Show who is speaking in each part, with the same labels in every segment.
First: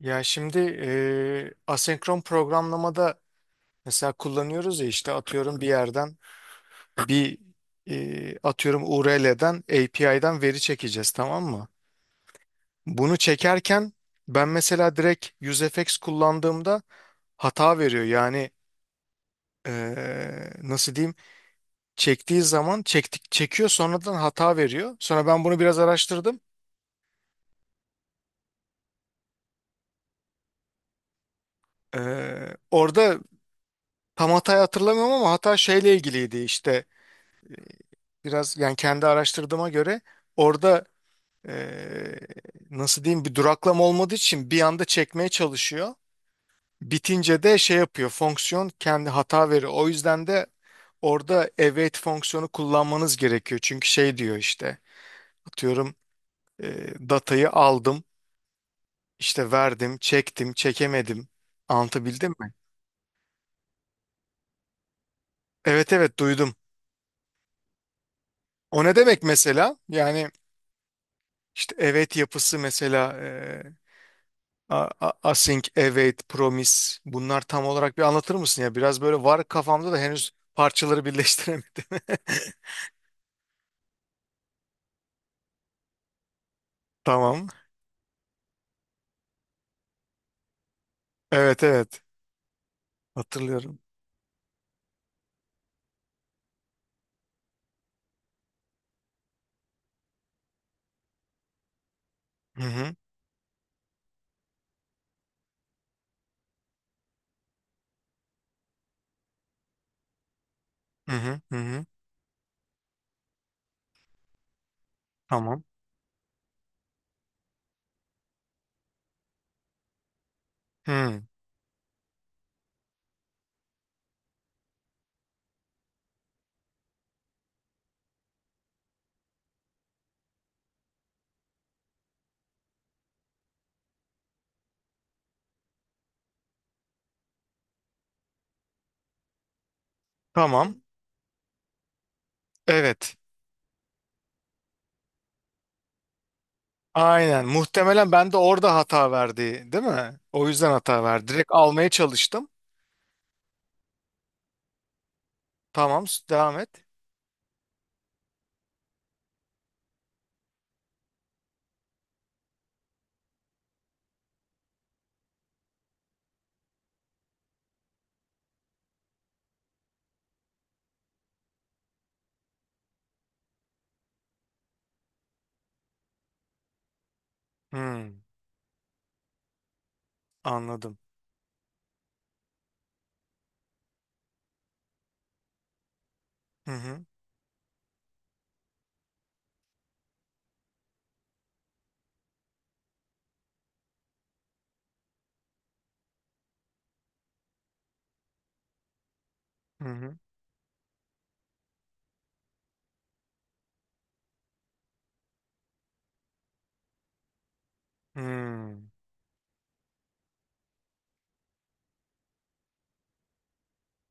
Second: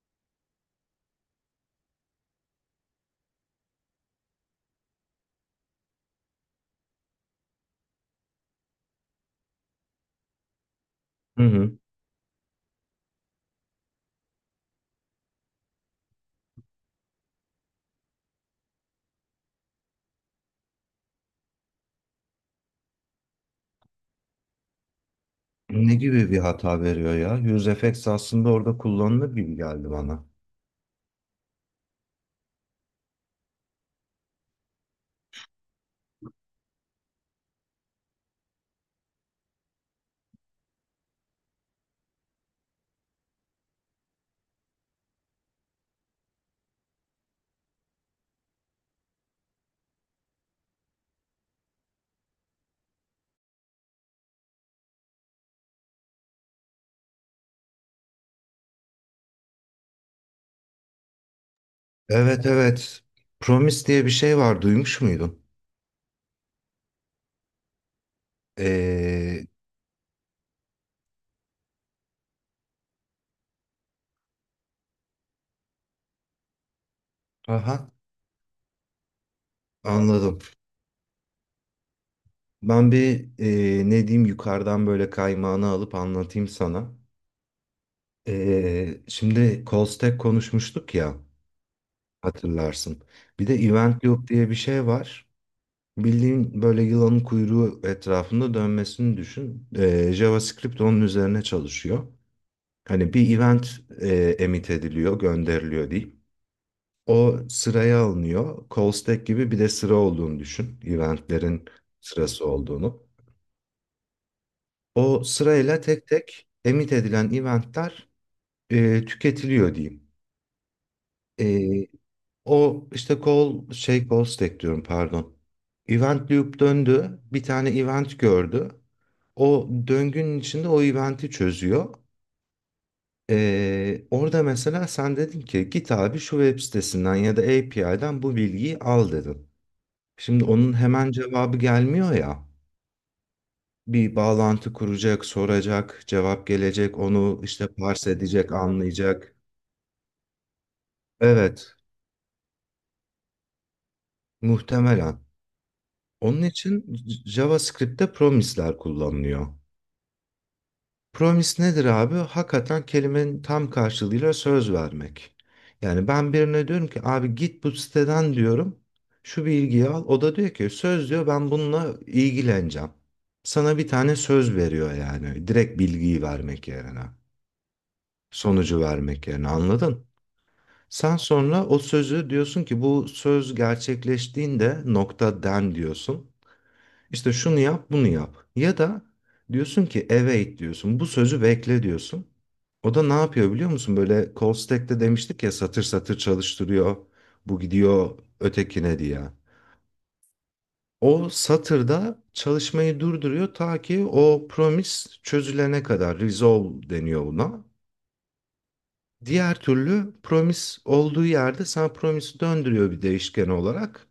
Speaker 1: Ya şimdi asenkron programlamada mesela kullanıyoruz ya işte atıyorum bir yerden bir atıyorum URL'den API'den veri çekeceğiz,
Speaker 2: Hı
Speaker 1: tamam mı?
Speaker 2: hı.
Speaker 1: Bunu çekerken ben mesela direkt UseFX kullandığımda hata veriyor. Nasıl diyeyim, çektiği zaman çekiyor, sonradan hata veriyor. Sonra ben bunu biraz
Speaker 2: Ne gibi bir
Speaker 1: araştırdım.
Speaker 2: hata veriyor ya? HughesFX aslında orada kullanılır gibi geldi bana.
Speaker 1: Orada tam hatayı hatırlamıyorum ama hata şeyle ilgiliydi işte. Biraz yani kendi araştırdığıma göre orada eee, nasıl diyeyim, bir duraklama olmadığı için bir anda çekmeye çalışıyor. Bitince de şey yapıyor, fonksiyon kendi hata veriyor. O yüzden de orada await fonksiyonu kullanmanız gerekiyor. Çünkü şey diyor işte, atıyorum, datayı aldım işte, verdim, çektim, çekemedim, anlatabildim
Speaker 2: Evet
Speaker 1: mi?
Speaker 2: evet. Promise diye bir şey var. Duymuş muydun?
Speaker 1: Evet, evet duydum. O ne demek
Speaker 2: Ee,
Speaker 1: mesela? Yani işte evet, yapısı mesela Async, Await, Promise, bunlar tam
Speaker 2: aha
Speaker 1: olarak bir anlatır mısın ya? Biraz böyle var kafamda da henüz
Speaker 2: anladım.
Speaker 1: parçaları birleştiremedim.
Speaker 2: Ben bir ne diyeyim yukarıdan böyle kaymağını alıp anlatayım sana.
Speaker 1: Tamam.
Speaker 2: Şimdi call stack konuşmuştuk ya
Speaker 1: Evet, evet.
Speaker 2: hatırlarsın. Bir de
Speaker 1: Hatırlıyorum.
Speaker 2: event loop diye bir şey var. Bildiğin böyle yılanın kuyruğu etrafında dönmesini düşün. JavaScript onun üzerine çalışıyor.
Speaker 1: Hı hı.
Speaker 2: Hani bir event emit ediliyor, gönderiliyor diyeyim. O sıraya alınıyor. Call stack gibi bir de sıra olduğunu düşün.
Speaker 1: Hı hı. Hı
Speaker 2: Eventlerin
Speaker 1: hı.
Speaker 2: sırası olduğunu. O
Speaker 1: Tamam.
Speaker 2: sırayla tek tek emit edilen eventler tüketiliyor diyeyim.
Speaker 1: Hı.
Speaker 2: E, o işte call stack diyorum pardon. Event loop döndü. Bir tane event gördü. O döngünün içinde o eventi çözüyor. Orada mesela sen dedin ki git abi şu web sitesinden ya da API'den bu bilgiyi al dedin. Şimdi onun
Speaker 1: Tamam.
Speaker 2: hemen cevabı gelmiyor ya.
Speaker 1: Evet.
Speaker 2: Bir bağlantı kuracak, soracak, cevap gelecek, onu
Speaker 1: Aynen.
Speaker 2: işte parse
Speaker 1: Muhtemelen ben de
Speaker 2: edecek,
Speaker 1: orada hata
Speaker 2: anlayacak.
Speaker 1: verdi, değil mi? O yüzden hata verdi. Direkt
Speaker 2: Evet,
Speaker 1: almaya çalıştım.
Speaker 2: muhtemelen.
Speaker 1: Tamam.
Speaker 2: Onun
Speaker 1: Devam et.
Speaker 2: için JavaScript'te promisler kullanılıyor. Promise nedir abi? Hakikaten kelimenin tam karşılığıyla söz vermek. Yani ben birine diyorum ki abi git bu siteden diyorum. Şu bilgiyi al. O da diyor ki söz diyor ben bununla ilgileneceğim. Sana bir tane söz veriyor yani. Direkt bilgiyi vermek yerine.
Speaker 1: Hı.
Speaker 2: Sonucu vermek yerine anladın?
Speaker 1: Anladım.
Speaker 2: Sen sonra o sözü diyorsun ki bu söz gerçekleştiğinde nokta den diyorsun.
Speaker 1: Hı hı.
Speaker 2: İşte şunu yap, bunu yap. Ya da diyorsun ki await diyorsun. Bu sözü bekle diyorsun. O da ne yapıyor biliyor musun? Böyle call stack'te demiştik ya satır satır çalıştırıyor. Bu gidiyor ötekine diye.
Speaker 1: Hı hı.
Speaker 2: O satırda çalışmayı durduruyor ta ki o promise çözülene kadar. Resolve deniyor buna.
Speaker 1: Hı.
Speaker 2: Diğer türlü promise olduğu yerde sana promise'i döndürüyor bir değişken olarak.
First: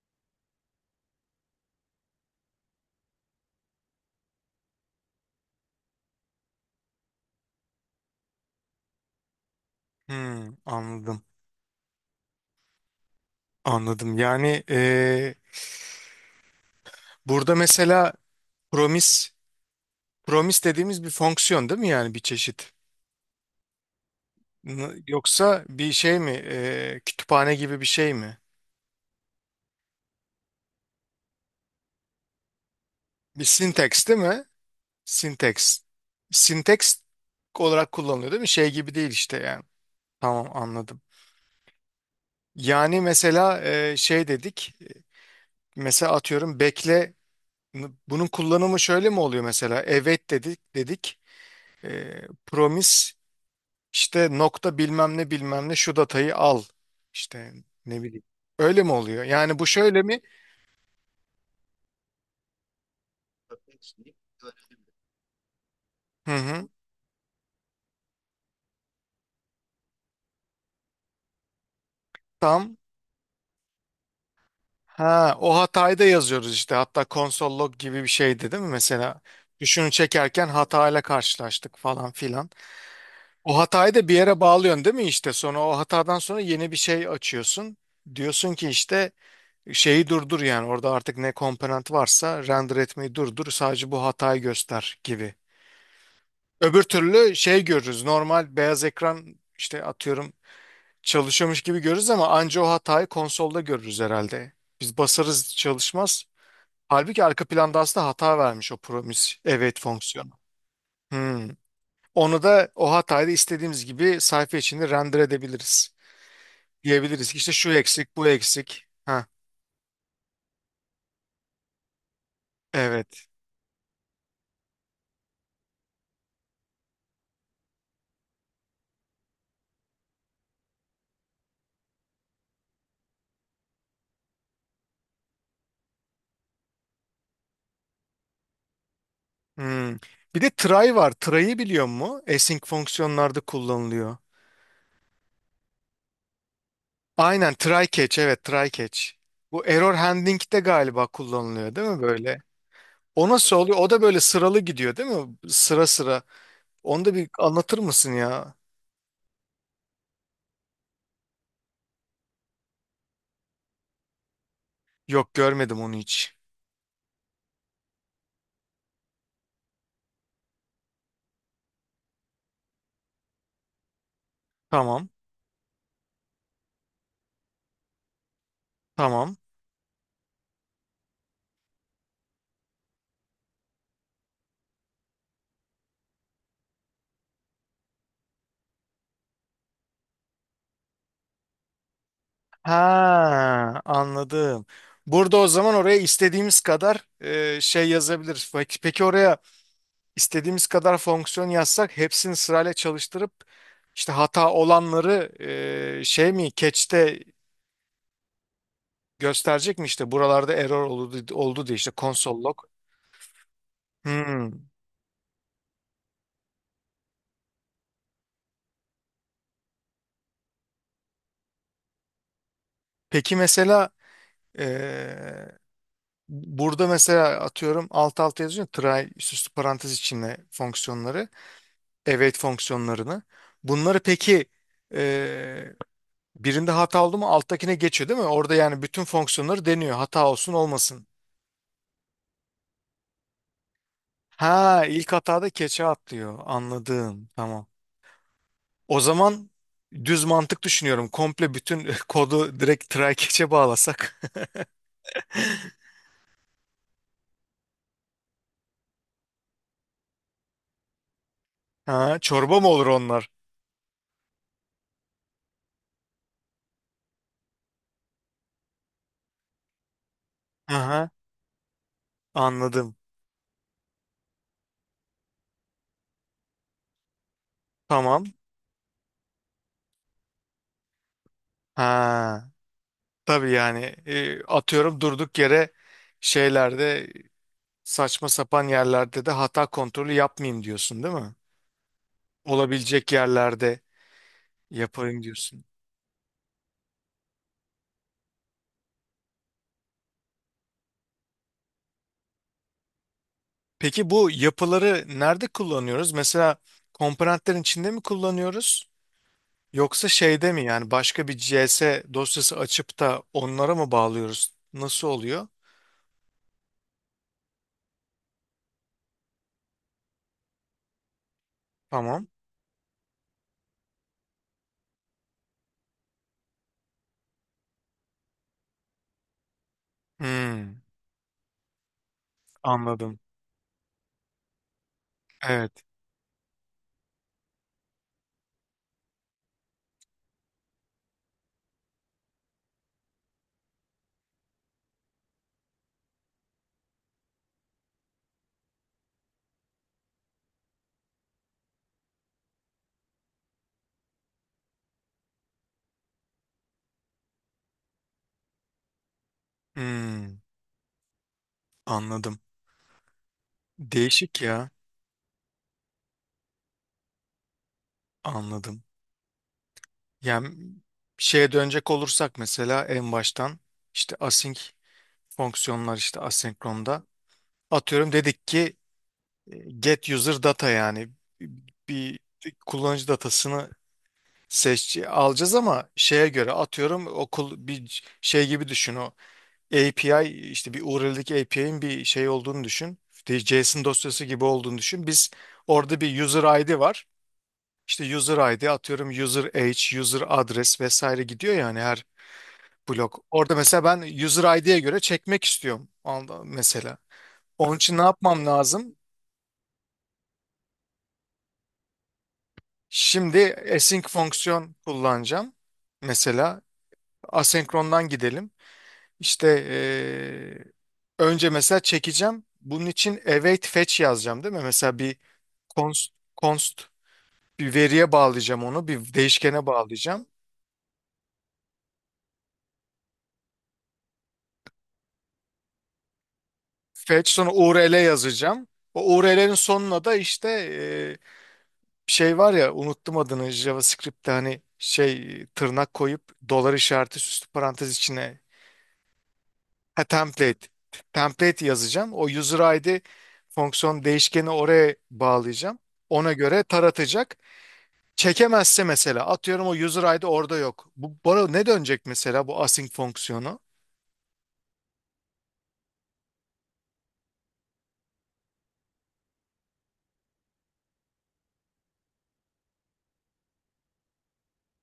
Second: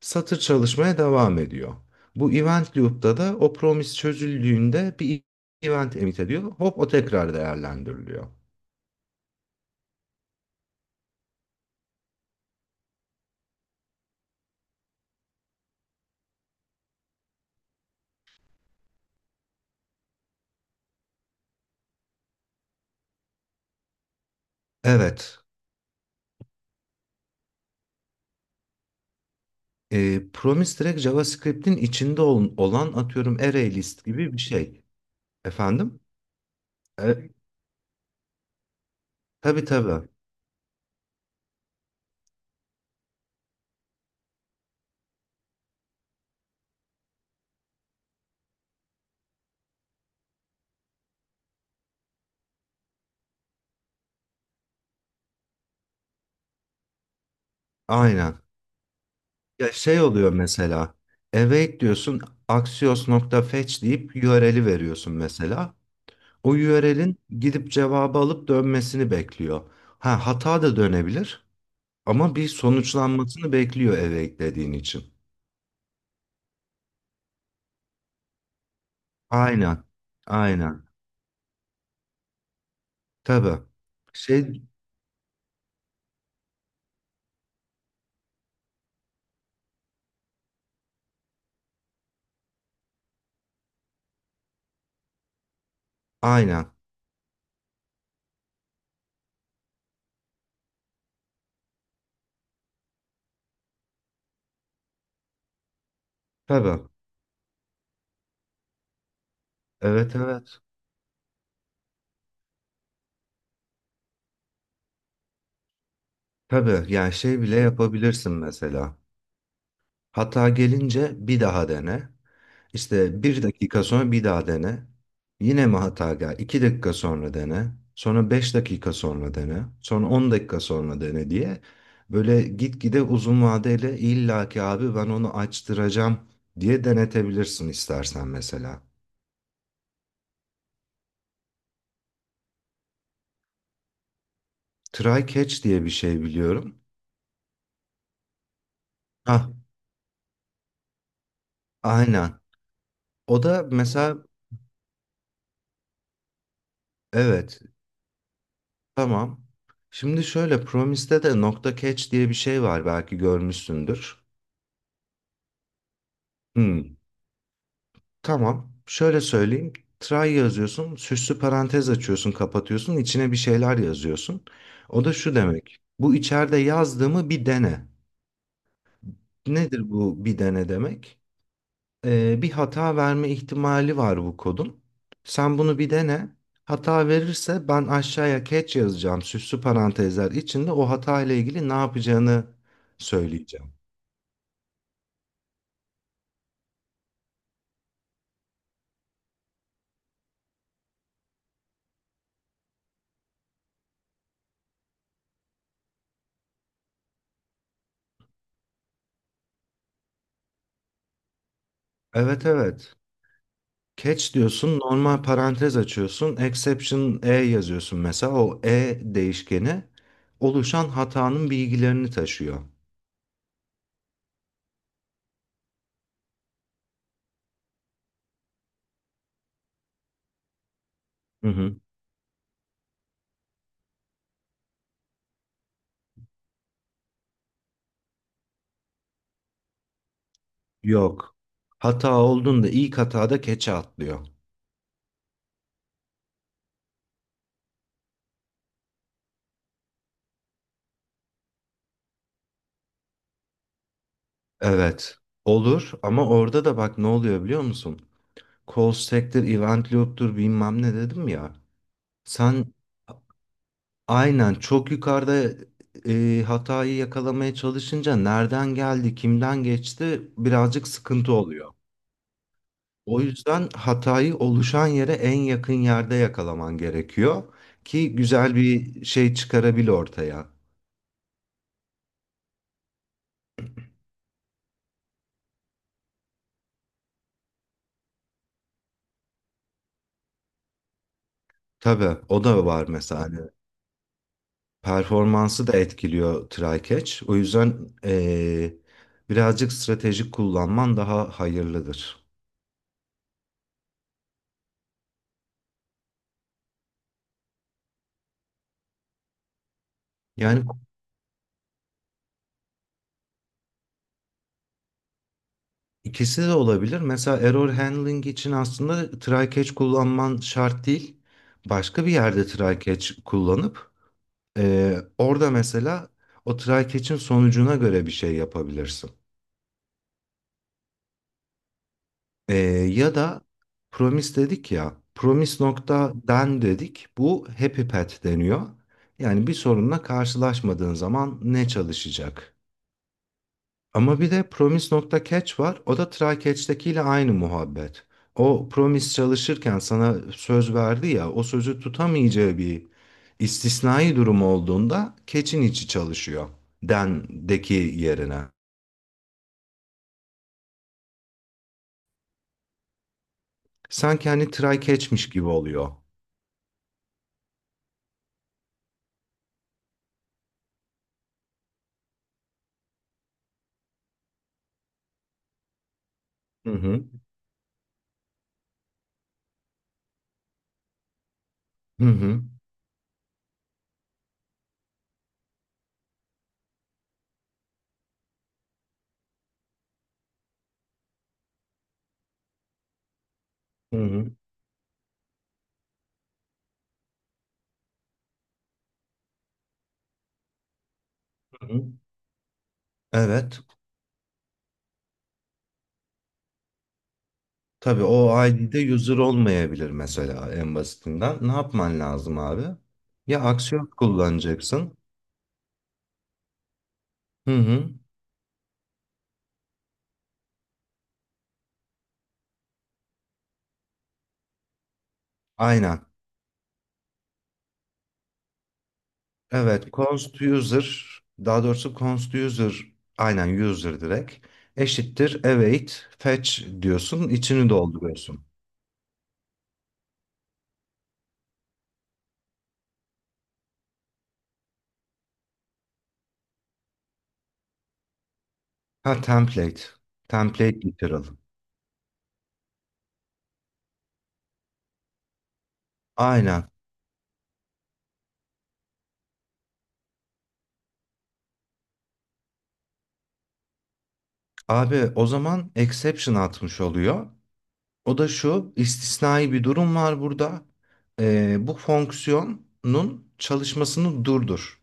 Speaker 2: Satır çalışmaya devam ediyor. Bu event loop'ta da o promise çözüldüğünde bir event emit ediyor. Hop o tekrar değerlendiriliyor.
Speaker 1: Hı. Anladım. Anladım. Burada mesela promise, promise dediğimiz bir fonksiyon değil mi yani, bir çeşit?
Speaker 2: Evet.
Speaker 1: Yoksa bir şey mi? E, kütüphane gibi bir şey mi?
Speaker 2: Promise direkt JavaScript'in içinde olan atıyorum
Speaker 1: Bir
Speaker 2: array list
Speaker 1: syntax değil
Speaker 2: gibi bir
Speaker 1: mi?
Speaker 2: şey.
Speaker 1: Syntax.
Speaker 2: Efendim?
Speaker 1: Syntax
Speaker 2: E,
Speaker 1: olarak kullanılıyor değil mi? Şey gibi değil işte yani.
Speaker 2: tabii tabii.
Speaker 1: Tamam, anladım. Yani mesela e, şey dedik. E, mesela atıyorum bekle. Bunun kullanımı şöyle mi oluyor mesela? Evet, dedik. E, promise İşte nokta bilmem ne bilmem ne, şu datayı al. İşte ne bileyim.
Speaker 2: Aynen.
Speaker 1: Öyle mi oluyor? Yani bu
Speaker 2: Ya şey
Speaker 1: şöyle mi?
Speaker 2: oluyor mesela. Await diyorsun axios.fetch deyip URL'i veriyorsun mesela.
Speaker 1: Hı
Speaker 2: O
Speaker 1: hı.
Speaker 2: URL'in gidip cevabı alıp dönmesini bekliyor. Ha hata da dönebilir. Ama bir
Speaker 1: Tam.
Speaker 2: sonuçlanmasını bekliyor eve eklediğin için.
Speaker 1: Ha, o hatayı da yazıyoruz işte. Hatta console log gibi bir şeydi değil mi? Mesela
Speaker 2: Aynen.
Speaker 1: düşünü çekerken
Speaker 2: Aynen.
Speaker 1: hatayla karşılaştık falan filan. O
Speaker 2: Tabii.
Speaker 1: hatayı da bir yere
Speaker 2: Şey
Speaker 1: bağlıyorsun değil mi işte? Sonra o hatadan sonra yeni bir şey açıyorsun. Diyorsun ki işte, şeyi durdur, yani orada artık ne komponent varsa render etmeyi durdur, sadece bu hatayı göster gibi.
Speaker 2: aynen.
Speaker 1: Öbür türlü şey görürüz. Normal beyaz ekran işte atıyorum çalışıyormuş gibi görürüz ama anca o hatayı konsolda görürüz herhalde. Biz basarız, çalışmaz.
Speaker 2: Tabii.
Speaker 1: Halbuki arka planda aslında hata vermiş o promise await
Speaker 2: Evet
Speaker 1: fonksiyonu.
Speaker 2: evet.
Speaker 1: Hmm. Onu da, o hatayı da istediğimiz gibi sayfa içinde render edebiliriz.
Speaker 2: Tabii. Yani
Speaker 1: Diyebiliriz ki
Speaker 2: şey
Speaker 1: işte
Speaker 2: bile
Speaker 1: şu eksik, bu
Speaker 2: yapabilirsin
Speaker 1: eksik.
Speaker 2: mesela.
Speaker 1: Ha,
Speaker 2: Hata gelince bir daha dene. İşte
Speaker 1: evet.
Speaker 2: bir dakika sonra bir daha dene. Yine mi hata gel? İki dakika sonra dene. Sonra beş dakika sonra dene. Sonra on dakika sonra dene diye. Böyle gitgide uzun vadeli illaki abi ben onu açtıracağım diye denetebilirsin istersen mesela.
Speaker 1: Hmm. Bir de try var. Try'ı biliyor mu? Async fonksiyonlarda kullanılıyor.
Speaker 2: Try catch diye bir şey biliyorum.
Speaker 1: Aynen, try catch, evet, try catch.
Speaker 2: Hah,
Speaker 1: Bu error handling de galiba kullanılıyor değil mi
Speaker 2: aynen.
Speaker 1: böyle? O
Speaker 2: O
Speaker 1: nasıl
Speaker 2: da
Speaker 1: oluyor? O da
Speaker 2: mesela
Speaker 1: böyle sıralı gidiyor değil mi? Sıra sıra. Onu da bir
Speaker 2: evet
Speaker 1: anlatır mısın ya?
Speaker 2: tamam. Şimdi şöyle Promise'de de nokta catch diye bir şey var belki görmüşsündür.
Speaker 1: Yok, görmedim onu hiç.
Speaker 2: Hmm, tamam. Şöyle söyleyeyim. Try yazıyorsun, süslü parantez açıyorsun, kapatıyorsun, içine bir şeyler yazıyorsun. O
Speaker 1: Tamam,
Speaker 2: da şu demek. Bu içeride yazdığımı bir dene.
Speaker 1: tamam.
Speaker 2: Nedir bu bir dene demek? Bir hata verme ihtimali var bu kodun. Sen bunu bir dene. Hata verirse ben aşağıya catch yazacağım. Süslü parantezler içinde o hata ile ilgili ne yapacağını
Speaker 1: Ha,
Speaker 2: söyleyeceğim.
Speaker 1: anladım. Burada o zaman oraya istediğimiz kadar e, şey yazabiliriz. Peki, peki oraya istediğimiz kadar fonksiyon yazsak hepsini sırayla çalıştırıp işte hata olanları e, şey mi, catch'te gösterecek mi işte, buralarda error oldu, oldu diye işte console
Speaker 2: Evet
Speaker 1: log.
Speaker 2: evet. Catch
Speaker 1: Hmm.
Speaker 2: diyorsun, normal parantez açıyorsun, exception e yazıyorsun mesela. O e değişkeni oluşan hatanın bilgilerini taşıyor.
Speaker 1: Peki mesela eee, burada mesela atıyorum alt alta yazıyor try süslü parantez içinde fonksiyonları,
Speaker 2: Hı hı.
Speaker 1: await fonksiyonlarını. Bunları peki eee, birinde hata oldu mu alttakine geçiyor değil mi? Orada yani bütün fonksiyonları deniyor hata olsun olmasın.
Speaker 2: Yok. Hata olduğunda ilk hatada keçe atlıyor.
Speaker 1: Ha, ilk hatada keçe atlıyor, anladım, tamam. O zaman düz mantık düşünüyorum, komple bütün kodu direkt try keçe bağlasak.
Speaker 2: Evet. Olur ama orada da bak ne oluyor biliyor musun? Call stack'tir, event loop'tur bilmem ne dedim ya.
Speaker 1: Ha, çorba
Speaker 2: Sen
Speaker 1: mı olur onlar?
Speaker 2: aynen çok yukarıda hatayı yakalamaya çalışınca nereden geldi, kimden geçti birazcık
Speaker 1: Aha,
Speaker 2: sıkıntı oluyor.
Speaker 1: anladım.
Speaker 2: O yüzden hatayı oluşan yere en yakın yerde yakalaman gerekiyor ki
Speaker 1: Tamam.
Speaker 2: güzel bir şey çıkarabil ortaya.
Speaker 1: Ha, tabii yani e, atıyorum durduk yere şeylerde, saçma sapan yerlerde de hata kontrolü yapmayayım diyorsun değil mi?
Speaker 2: Tabii o da var
Speaker 1: Olabilecek
Speaker 2: mesela. Hani
Speaker 1: yerlerde yapayım diyorsun.
Speaker 2: performansı da etkiliyor try catch. O yüzden birazcık stratejik kullanman daha hayırlıdır.
Speaker 1: Peki bu yapıları nerede kullanıyoruz? Mesela komponentlerin içinde mi kullanıyoruz? Yoksa şeyde mi
Speaker 2: Yani
Speaker 1: yani, başka bir C/S dosyası açıp da onlara mı bağlıyoruz? Nasıl oluyor?
Speaker 2: ikisi de olabilir. Mesela error handling için aslında try catch kullanman şart değil. Başka bir
Speaker 1: Tamam.
Speaker 2: yerde try catch kullanıp. Orada mesela o try catch'in sonucuna göre bir şey yapabilirsin.
Speaker 1: Hmm,
Speaker 2: Ee, ya
Speaker 1: anladım.
Speaker 2: da promise dedik ya, promise
Speaker 1: Evet.
Speaker 2: nokta den dedik. Bu happy path deniyor. Yani bir sorunla karşılaşmadığın zaman ne çalışacak? Ama bir de promise nokta catch var. O da try catch'tekiyle aynı muhabbet. O promise çalışırken sana söz verdi ya, o sözü tutamayacağı bir istisnai durum olduğunda catch'in içi çalışıyor den'deki yerine.
Speaker 1: Hmm, anladım.
Speaker 2: Sanki
Speaker 1: Değişik
Speaker 2: hani
Speaker 1: ya.
Speaker 2: try catch'miş gibi oluyor.
Speaker 1: Anladım. Yani şeye dönecek olursak, mesela en baştan işte async fonksiyonlar, işte
Speaker 2: Hı
Speaker 1: asenkronda
Speaker 2: hı.
Speaker 1: atıyorum dedik ki e, get user data, yani
Speaker 2: Hı
Speaker 1: bir
Speaker 2: hı.
Speaker 1: kullanıcı datasını seç alacağız ama şeye göre atıyorum okul bir şey gibi düşün, o API işte bir URL'deki API'nin bir şey olduğunu düşün. İşte JSON
Speaker 2: Hı
Speaker 1: dosyası
Speaker 2: hı.
Speaker 1: gibi olduğunu düşün. Biz orada bir user ID var. İşte user ID atıyorum, user age, user adres vesaire gidiyor
Speaker 2: Hı
Speaker 1: yani
Speaker 2: hı.
Speaker 1: her blok. Orada
Speaker 2: Evet.
Speaker 1: mesela ben user ID'ye göre çekmek istiyorum, mesela. Onun için ne
Speaker 2: Tabii o
Speaker 1: yapmam
Speaker 2: ID'de
Speaker 1: lazım?
Speaker 2: user olmayabilir mesela en basitinden. Ne yapman lazım abi?
Speaker 1: Şimdi
Speaker 2: Ya aksiyon
Speaker 1: async fonksiyon
Speaker 2: kullanacaksın.
Speaker 1: kullanacağım. Mesela
Speaker 2: Hı hı.
Speaker 1: asenkrondan gidelim. İşte, önce mesela çekeceğim. Bunun için await fetch yazacağım değil mi? Mesela bir
Speaker 2: Aynen.
Speaker 1: const, const bir veriye bağlayacağım onu, bir değişkene
Speaker 2: Evet.
Speaker 1: bağlayacağım.
Speaker 2: Const user daha doğrusu const user aynen user direkt eşittir await fetch
Speaker 1: Fetch
Speaker 2: diyorsun.
Speaker 1: sonra
Speaker 2: İçini
Speaker 1: URL
Speaker 2: dolduruyorsun.
Speaker 1: yazacağım. O URL'lerin sonuna da işte e, şey var ya, unuttum adını, JavaScript'te hani şey tırnak koyup dolar işareti süslü parantez içine,
Speaker 2: Ha template.
Speaker 1: ha,
Speaker 2: Template literal.
Speaker 1: template yazacağım. O user ID fonksiyon değişkeni oraya bağlayacağım. Ona göre
Speaker 2: Aynen.
Speaker 1: taratacak. Çekemezse mesela atıyorum o user ID orada yok. Bu bana ne dönecek mesela, bu async fonksiyonu?
Speaker 2: Abi o zaman exception atmış oluyor. O da şu istisnai bir durum var burada. Bu fonksiyonun çalışmasını durdur.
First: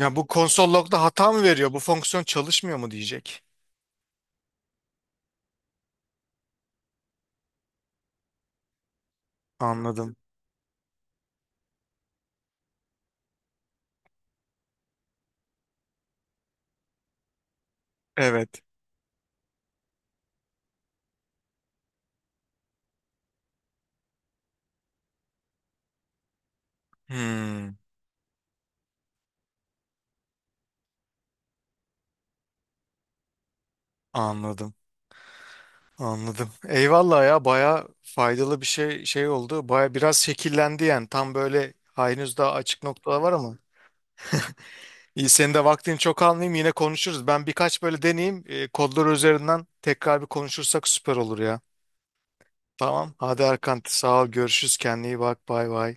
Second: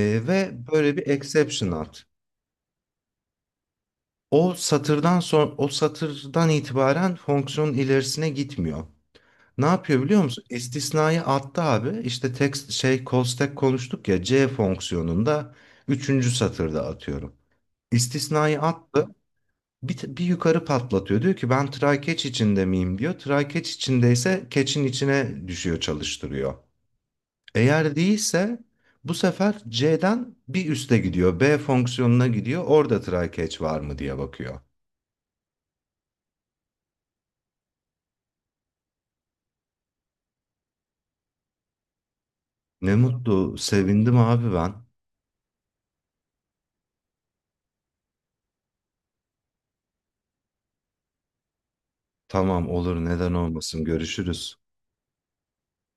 Speaker 1: Ya bu
Speaker 2: Ve
Speaker 1: konsol
Speaker 2: böyle
Speaker 1: log'da
Speaker 2: bir
Speaker 1: hata mı veriyor?
Speaker 2: exception
Speaker 1: Bu
Speaker 2: at.
Speaker 1: fonksiyon çalışmıyor mu diyecek.
Speaker 2: O satırdan itibaren fonksiyonun ilerisine gitmiyor. Ne yapıyor
Speaker 1: Anladım.
Speaker 2: biliyor musun? İstisnayı attı abi. İşte text şey call stack konuştuk ya C fonksiyonunda üçüncü satırda atıyorum. İstisnayı
Speaker 1: Evet.
Speaker 2: attı. Bir yukarı patlatıyor. Diyor ki ben try-catch içinde miyim diyor. Try-catch içindeyse catch'in içine düşüyor çalıştırıyor.
Speaker 1: Hmm,
Speaker 2: Eğer değilse bu sefer C'den bir üste gidiyor. B fonksiyonuna gidiyor. Orada try-catch var mı diye bakıyor.
Speaker 1: anladım. Anladım. Eyvallah ya, baya faydalı bir şey oldu. Baya biraz şekillendi yani. Tam böyle henüz daha açık
Speaker 2: Ne
Speaker 1: noktalar var ama.
Speaker 2: mutlu, sevindim abi ben.
Speaker 1: İyi, senin de vaktini çok almayayım, yine konuşuruz. Ben birkaç böyle deneyeyim. E, kodlar üzerinden tekrar bir konuşursak süper olur ya.
Speaker 2: Tamam olur
Speaker 1: Tamam.
Speaker 2: neden
Speaker 1: Hadi Erkan,
Speaker 2: olmasın
Speaker 1: sağ ol.
Speaker 2: görüşürüz.
Speaker 1: Görüşürüz. Kendine iyi bak. Bay bay.